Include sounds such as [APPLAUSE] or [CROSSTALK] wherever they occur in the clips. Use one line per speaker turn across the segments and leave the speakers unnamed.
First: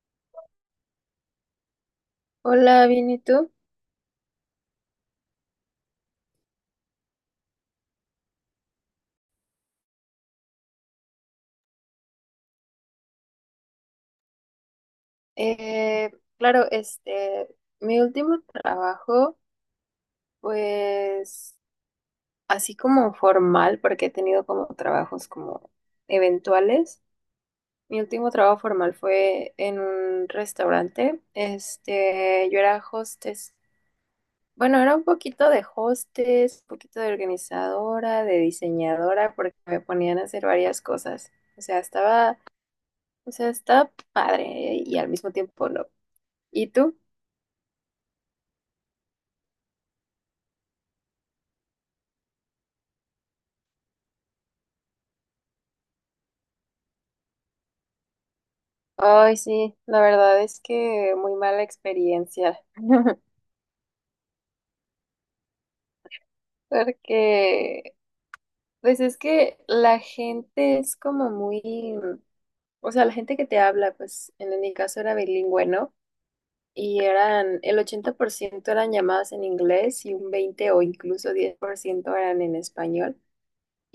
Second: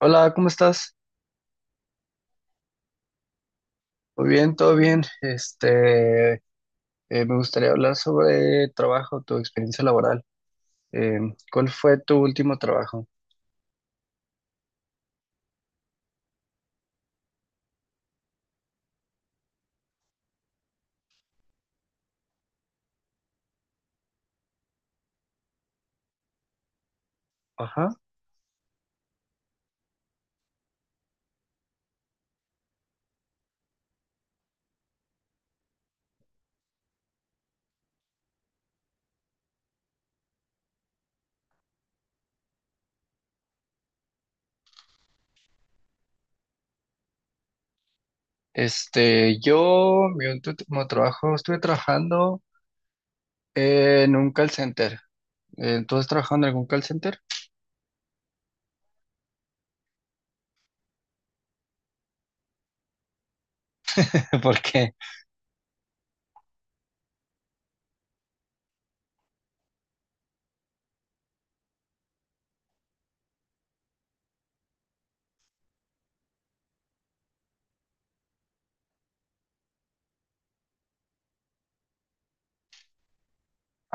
Hola, ¿cómo estás?
Hola, bien, ¿y tú?
Muy bien, todo bien. Me gustaría hablar sobre trabajo, tu experiencia laboral. Eh, ¿Cuál fue tu último trabajo?
Eh, claro, este, mi último trabajo, pues, así como formal, porque he tenido como trabajos como eventuales.
Ajá.
Mi último trabajo formal fue en un restaurante. Este, yo era hostess. Bueno, era un poquito de hostess, un poquito de organizadora, de diseñadora, porque me ponían a hacer varias cosas. O sea, estaba padre y al mismo tiempo no. ¿Y tú?
Mi último trabajo, estuve trabajando en un call center. ¿Tú has trabajado en algún call center?
Ay, sí, la verdad es que muy mala experiencia. [LAUGHS]
[LAUGHS] ¿Por qué?
Porque, pues es que la gente es como muy, o sea, la gente que te habla, pues en mi caso era bilingüe, ¿no? Y eran, el 80% eran llamadas en inglés y un 20 o incluso 10% eran en español.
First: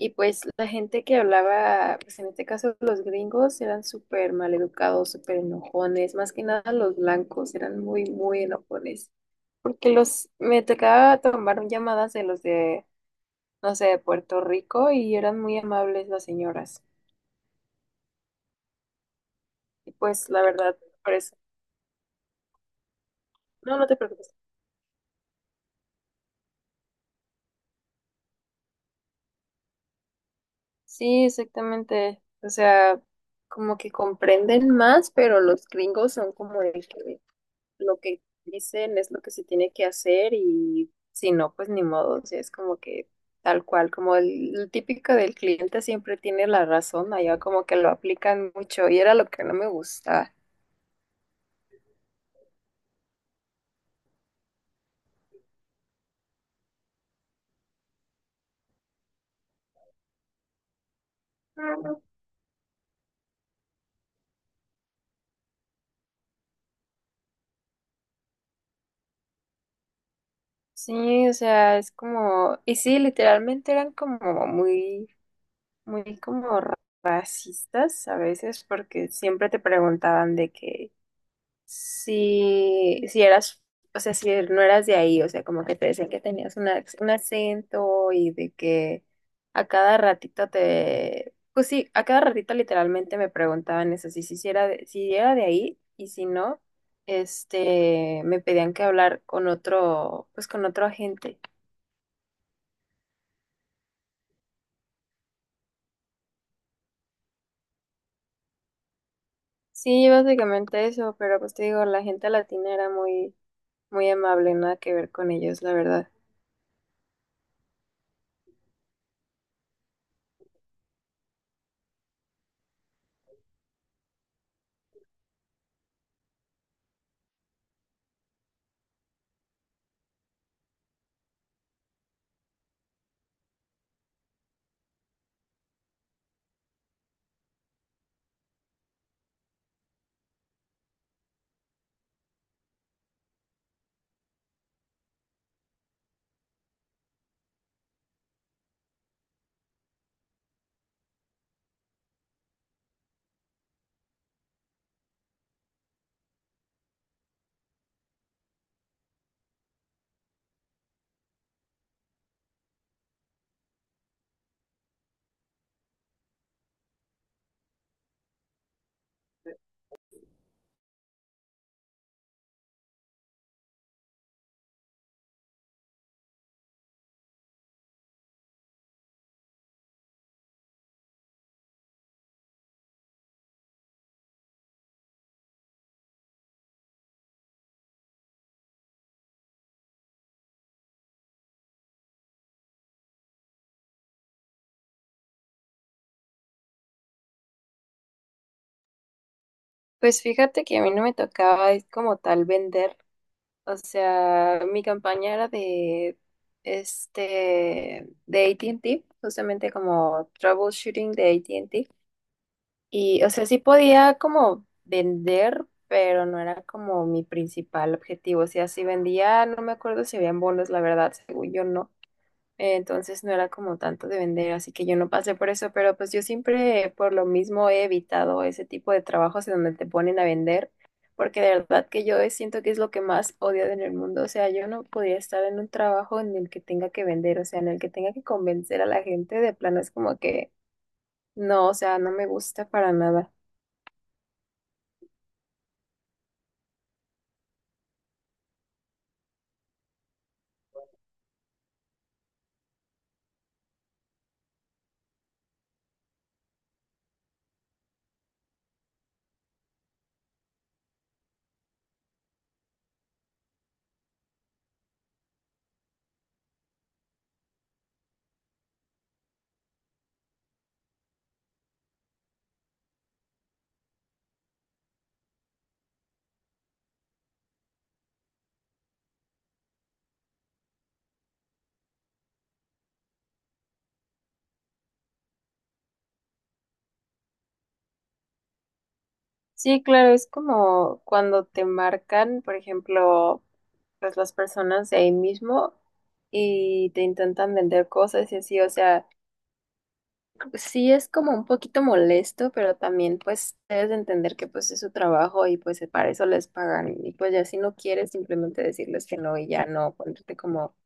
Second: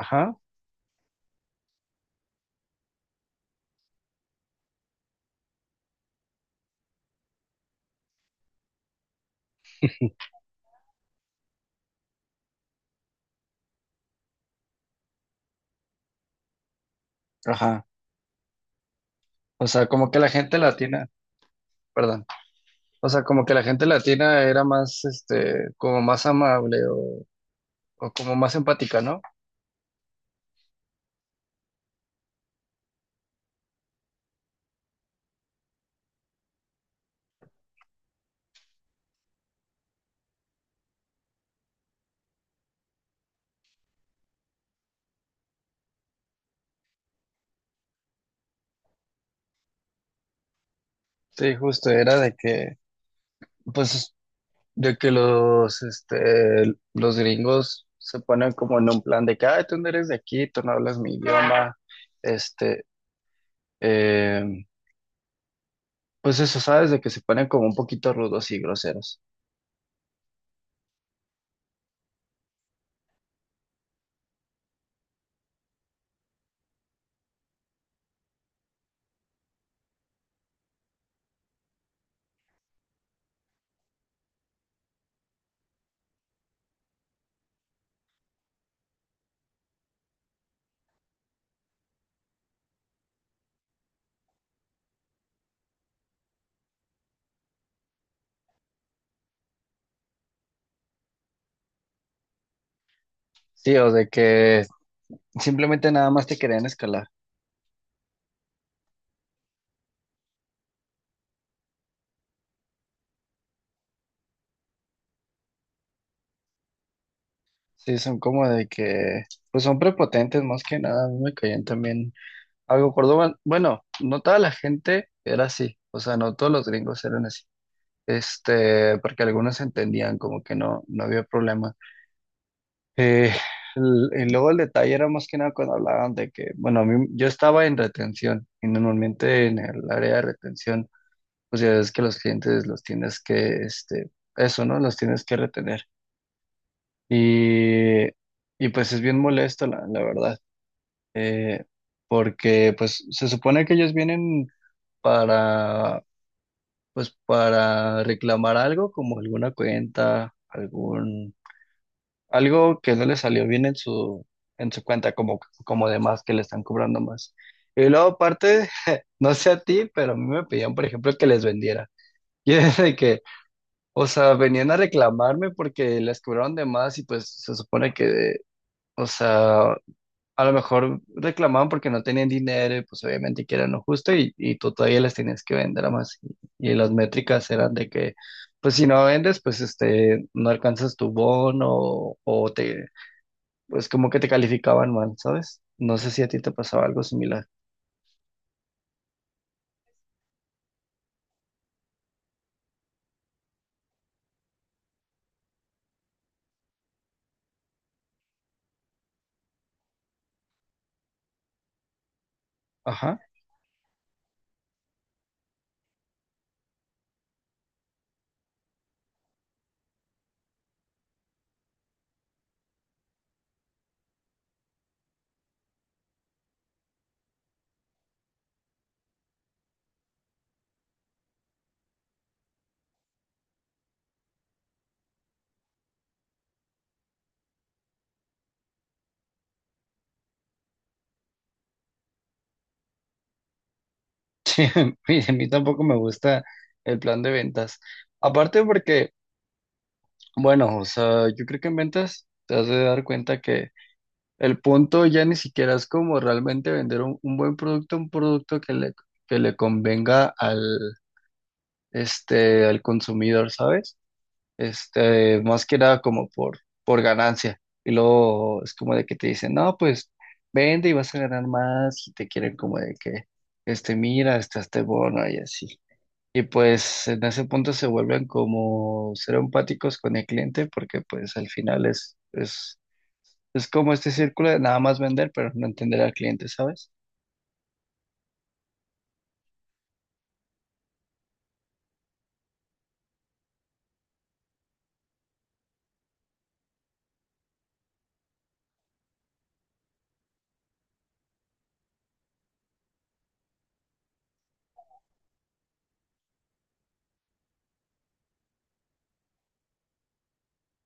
Y pues la gente que hablaba, pues en este caso los gringos eran súper maleducados, súper enojones, más que nada los blancos eran muy, muy enojones. Porque los me tocaba tomar llamadas de los de, no sé, de Puerto Rico y eran muy amables las señoras.
ajá. O sea,
Y
como que la
pues la
gente
verdad,
latina,
por eso.
perdón. O sea, como que la
No,
gente
no te preocupes.
latina era más, como más amable o como más empática, ¿no?
Sí, exactamente. O sea, como que comprenden más, pero los gringos son como el que lo que dicen es lo que se tiene que hacer y si no, pues ni modo. O sea, es como que tal cual, como el típico del cliente siempre tiene la razón, allá como que lo aplican mucho y era lo que no me gustaba.
Sí, justo, era de que pues de que los, los gringos se ponen como en un plan de que, "Ay, tú no eres de aquí, tú no hablas mi idioma, este, eh, pues eso, ¿sabes? De que se ponen como un poquito rudos y groseros.
Sí, o sea, es como, y sí, literalmente eran como muy, muy como racistas a veces, porque siempre te preguntaban de que si eras, o sea, no eras de ahí, o sea, como que te decían que tenías un acento y de que a cada ratito te, pues sí, a cada ratito literalmente me preguntaban eso, si era de ahí y si no, este, me pedían que hablar con otro, pues con otro agente.
Sí, o de que simplemente nada más te querían escalar.
Sí, básicamente eso, pero pues te digo, la gente latina era muy, muy amable, nada que ver con ellos, la verdad.
Sí, son como de que, pues son prepotentes más que nada, a mí me caían también algo Córdoba. Bueno, no toda la gente era así, o sea, no todos los gringos eran así, porque algunos entendían como que no, no había problema. Eh, y luego el detalle era más que nada cuando hablaban de que, bueno, yo estaba en retención y normalmente en el área de retención, pues ya ves que los clientes los tienes que, eso, ¿no? Los tienes que retener. Y, y pues es bien molesto, la verdad, eh, porque pues se supone que ellos vienen para, pues para reclamar algo como alguna cuenta, algún algo que no le salió bien en su cuenta, como, como de más, que le están cobrando más. Y luego aparte, [LAUGHS] no sé a ti, pero a mí me pedían, por ejemplo, que les vendiera. [LAUGHS] Y es de que, o sea, venían a reclamarme porque les cobraron de más y pues se supone que, o sea, a lo mejor reclamaban porque no tenían dinero y pues obviamente que era lo justo y tú todavía les tenías que vender a más. Y las métricas eran de que, pues si no vendes, pues no alcanzas tu bono o te, pues como que te calificaban mal, ¿sabes? No sé si a ti te pasaba algo similar.
Pues fíjate que a mí no me tocaba es como tal vender, o sea, mi campaña era de, este, de AT&T, justamente como troubleshooting de AT&T,
Ajá.
y, o sea, sí podía como vender, pero no era como mi principal objetivo, o sea, si vendía, no me acuerdo si habían bonos, la verdad, según yo no. Entonces no era como tanto de vender, así que yo no pasé por eso, pero pues yo siempre por lo mismo he evitado ese tipo de trabajos en donde te ponen a vender, porque de verdad que yo siento que es lo que más odio en el mundo, o sea, yo no podría estar en un trabajo en el que tenga que vender, o sea, en el que tenga que convencer a la gente, de plano es como que no, o sea, no me gusta para nada.
[LAUGHS] Y a mí tampoco me gusta el plan de ventas. Aparte porque, bueno, o sea, yo creo que en ventas te has de dar cuenta que el punto ya ni siquiera es como realmente vender un buen producto, un producto que le convenga al, al consumidor, ¿sabes? Más que nada como por ganancia. Y luego es como de que te dicen, no, pues vende y vas a ganar más y te quieren como de que, mira, está este bono y así. Y pues en ese punto se vuelven como ser empáticos con el cliente porque pues al final es como este círculo de nada más vender pero no entender al cliente, ¿sabes?
Sí, claro, es como cuando te marcan, por ejemplo, pues las personas de ahí mismo y te intentan vender cosas y así, o sea. Sí, es como un poquito molesto, pero también pues debes de entender que pues es su trabajo y pues para eso les pagan. Y pues ya si no quieres, simplemente decirles que no y ya no ponerte como,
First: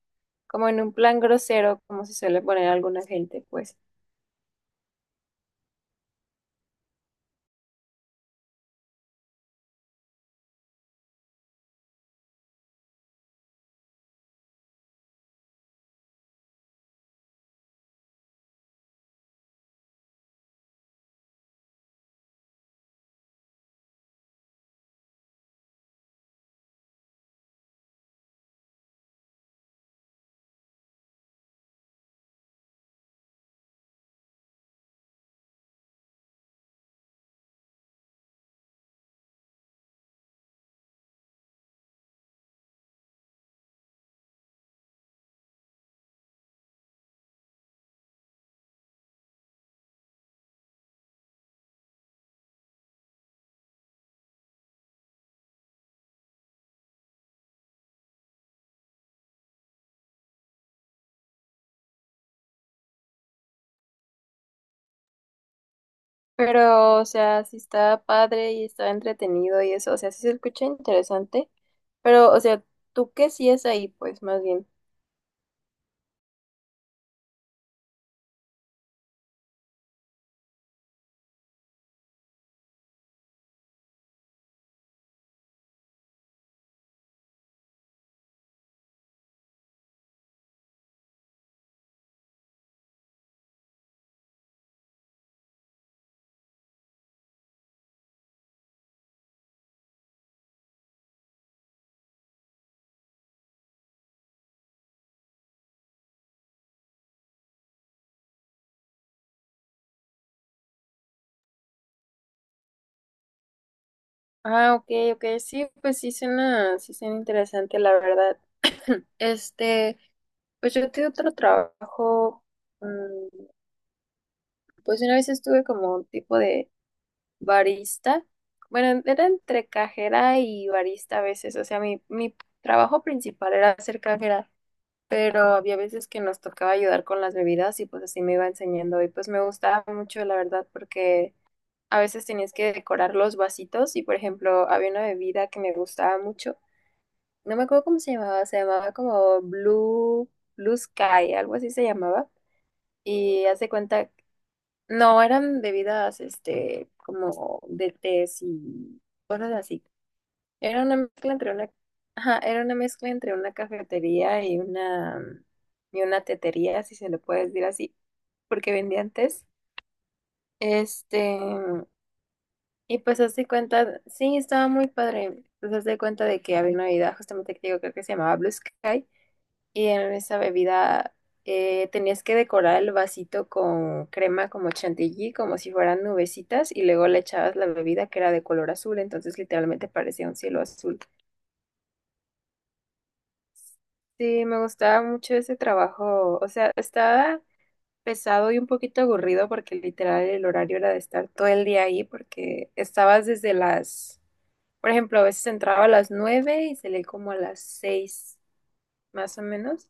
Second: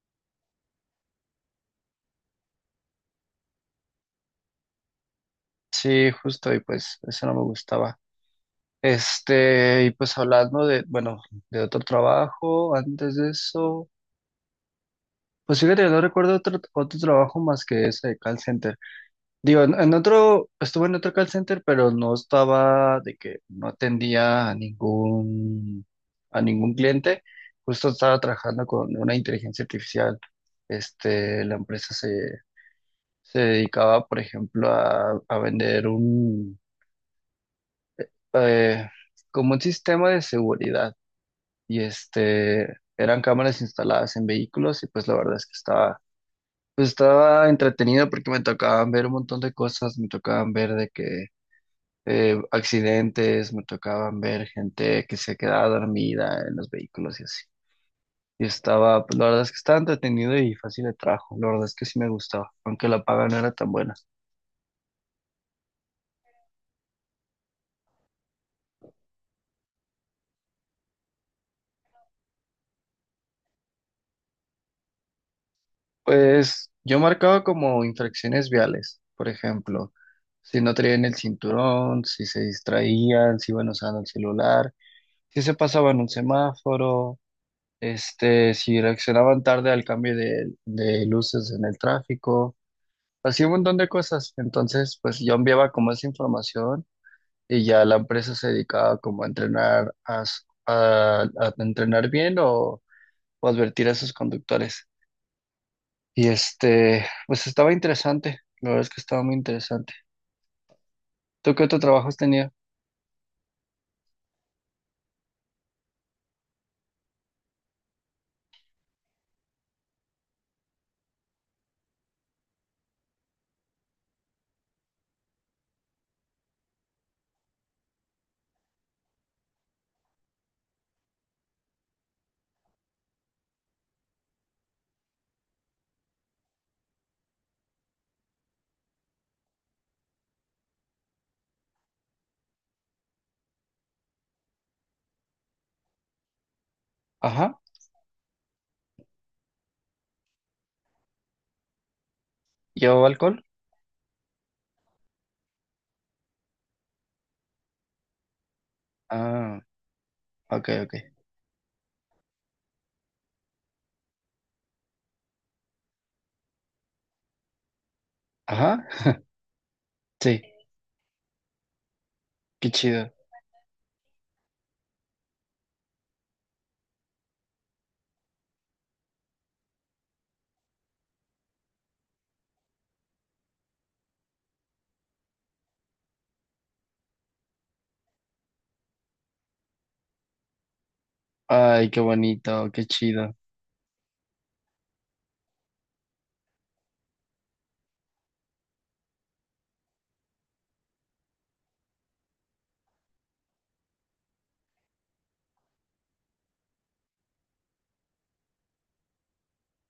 como en un plan grosero, como se suele poner alguna gente, pues.
Sí, justo, y pues eso no me gustaba. Y pues hablando de, bueno, de otro trabajo, antes de eso, pues fíjate, no recuerdo otro, otro trabajo más que ese de call center. Digo, en otro, estuve en otro call center, pero no estaba de que no atendía a ningún cliente. Justo estaba trabajando con una inteligencia artificial. La empresa se dedicaba, por ejemplo, a vender un, eh, como un sistema de seguridad. Y este, eran cámaras instaladas en vehículos y pues la verdad es que estaba, pues estaba entretenido porque me tocaban ver un montón de cosas, me tocaban ver de que accidentes, me tocaban ver gente que se quedaba dormida en los vehículos y así. Y estaba, pues la verdad es que estaba entretenido y fácil de trabajo, la verdad es que sí me gustaba, aunque la paga no era tan buena.
Pero, o sea, sí está padre y está entretenido y eso, o sea, sí se escucha interesante, pero, o sea, ¿tú qué sí es ahí, pues, más bien?
Pues yo marcaba como infracciones viales, por ejemplo, si no traían el cinturón, si se distraían, si iban usando el celular, si se pasaban un semáforo, si reaccionaban tarde al cambio de luces en el tráfico, así un montón de cosas. Entonces, pues yo enviaba como esa información y ya la empresa se dedicaba como a entrenar, a entrenar bien o advertir a sus conductores. Y este, pues estaba interesante, la verdad es que estaba muy interesante. ¿Tú qué otro trabajo has tenido?
Ah, ok, ok, sí, pues sí suena interesante, la verdad. [CLEARS THROAT] Este. Pues yo tuve otro trabajo, mm, pues una vez estuve como un tipo de barista. Bueno, era entre cajera y barista a veces. O sea, mi trabajo principal era ser cajera, pero había veces que nos tocaba ayudar con las bebidas y pues así me iba enseñando. Y pues me gustaba mucho, la verdad, porque a veces tenías que decorar los vasitos y, por ejemplo, había una bebida que me gustaba mucho. No
Ajá,
me acuerdo cómo se llamaba como Blue Sky, algo así se llamaba.
¿llevaba alcohol?
Y hace cuenta, no, eran bebidas, este, como de tés y cosas
Ah,
así.
ok,
Era
ok.
una mezcla entre una, ajá, era una mezcla entre una cafetería y una tetería, si se le puede decir así, porque
Ajá,
vendían tés.
sí,
Este,
qué
y
chido.
pues hace cuenta, sí, estaba muy padre. Pues hace cuenta de que había una bebida, justamente que digo, creo que se llamaba Blue Sky. Y en esa bebida, tenías que decorar el vasito con crema como chantilly, como si fueran nubecitas, y luego le echabas la bebida que era de color azul, entonces literalmente parecía un cielo azul.
Ay, qué bonito, qué chido.
Sí, me gustaba mucho ese trabajo, o sea, estaba pesado y un poquito aburrido porque literal el horario era de estar todo el día ahí porque estabas desde las, por ejemplo, a veces entraba a las 9 y salía como a las 6, más o menos.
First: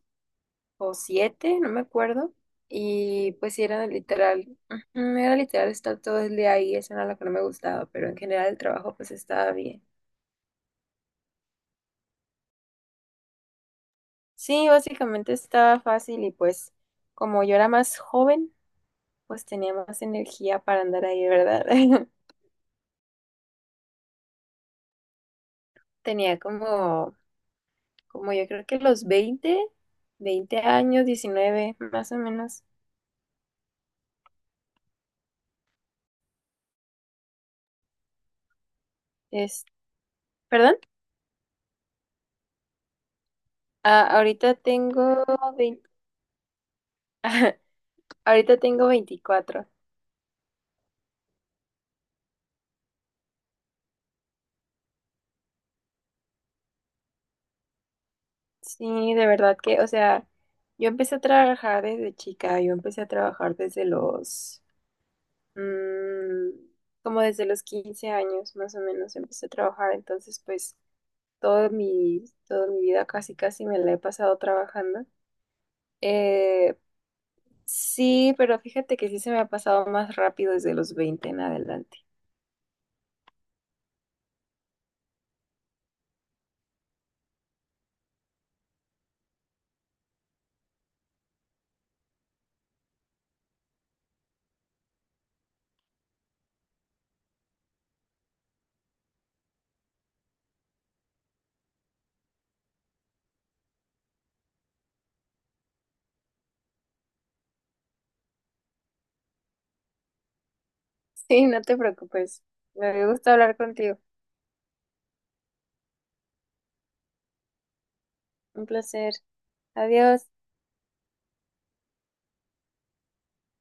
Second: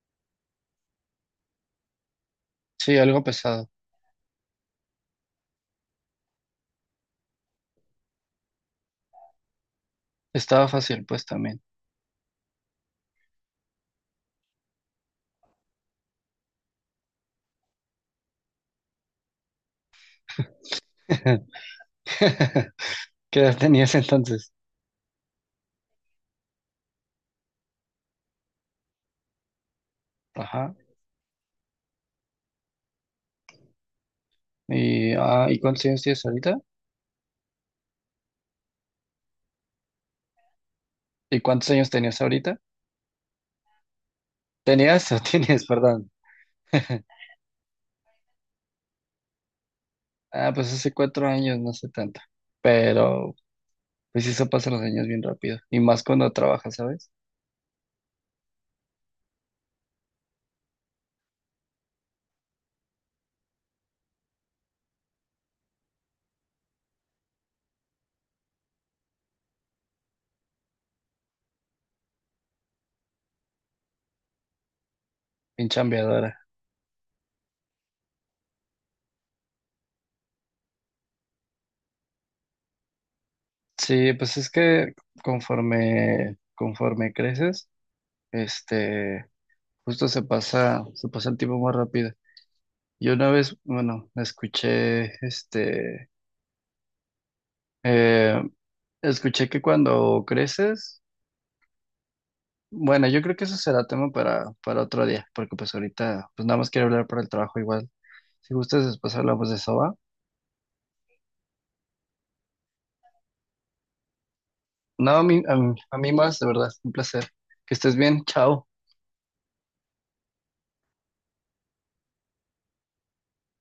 O 7, no me acuerdo.
Sí, algo
Y pues sí,
pesado.
era literal, ujú, era literal estar todo el día ahí, eso era lo que no me gustaba, pero en general el trabajo pues estaba bien.
Estaba fácil, pues también.
Sí, básicamente estaba fácil y pues como yo era más joven, pues tenía más energía para andar ahí,
[LAUGHS]
¿verdad? [LAUGHS]
¿Qué edad tenías entonces?
Tenía como, yo creo que los veinte
Ajá.
años, 19 más o menos.
¿Y cuántos años tienes ahorita?
Es, ¿Perdón?
¿Y cuántos años tenías ahorita?
Ah, ahorita tengo
¿Tenías o tienes, [LAUGHS]
20.
perdón?
[LAUGHS] Ahorita tengo 24.
Ah, pues hace 4 años, no sé tanto. Pero, pues eso pasa los años bien rápido. Y más cuando trabajas, ¿sabes?
Sí, de verdad que, o sea, yo empecé a trabajar desde chica, yo empecé a trabajar desde los, mm, como desde los 15 años más o menos empecé a trabajar, entonces pues toda mi vida casi casi me la he pasado trabajando.
Bien chambeadora.
Eh, sí, pero fíjate que sí se me ha pasado más rápido desde los 20 en adelante. [LAUGHS]
Sí, pues es que conforme, conforme creces, este, justo se pasa el tiempo más rápido. Yo una vez, bueno, escuché, eh, escuché que cuando creces, bueno, yo creo que eso será tema para otro día, porque pues ahorita, pues nada más quiero hablar por el trabajo igual. Si gustas, después hablamos de eso, ¿va?
Sí, no te preocupes, me gusta hablar contigo,
No, a mí, a mí, a mí más, de verdad, un placer. Que estés bien,
un
chao.
placer, adiós.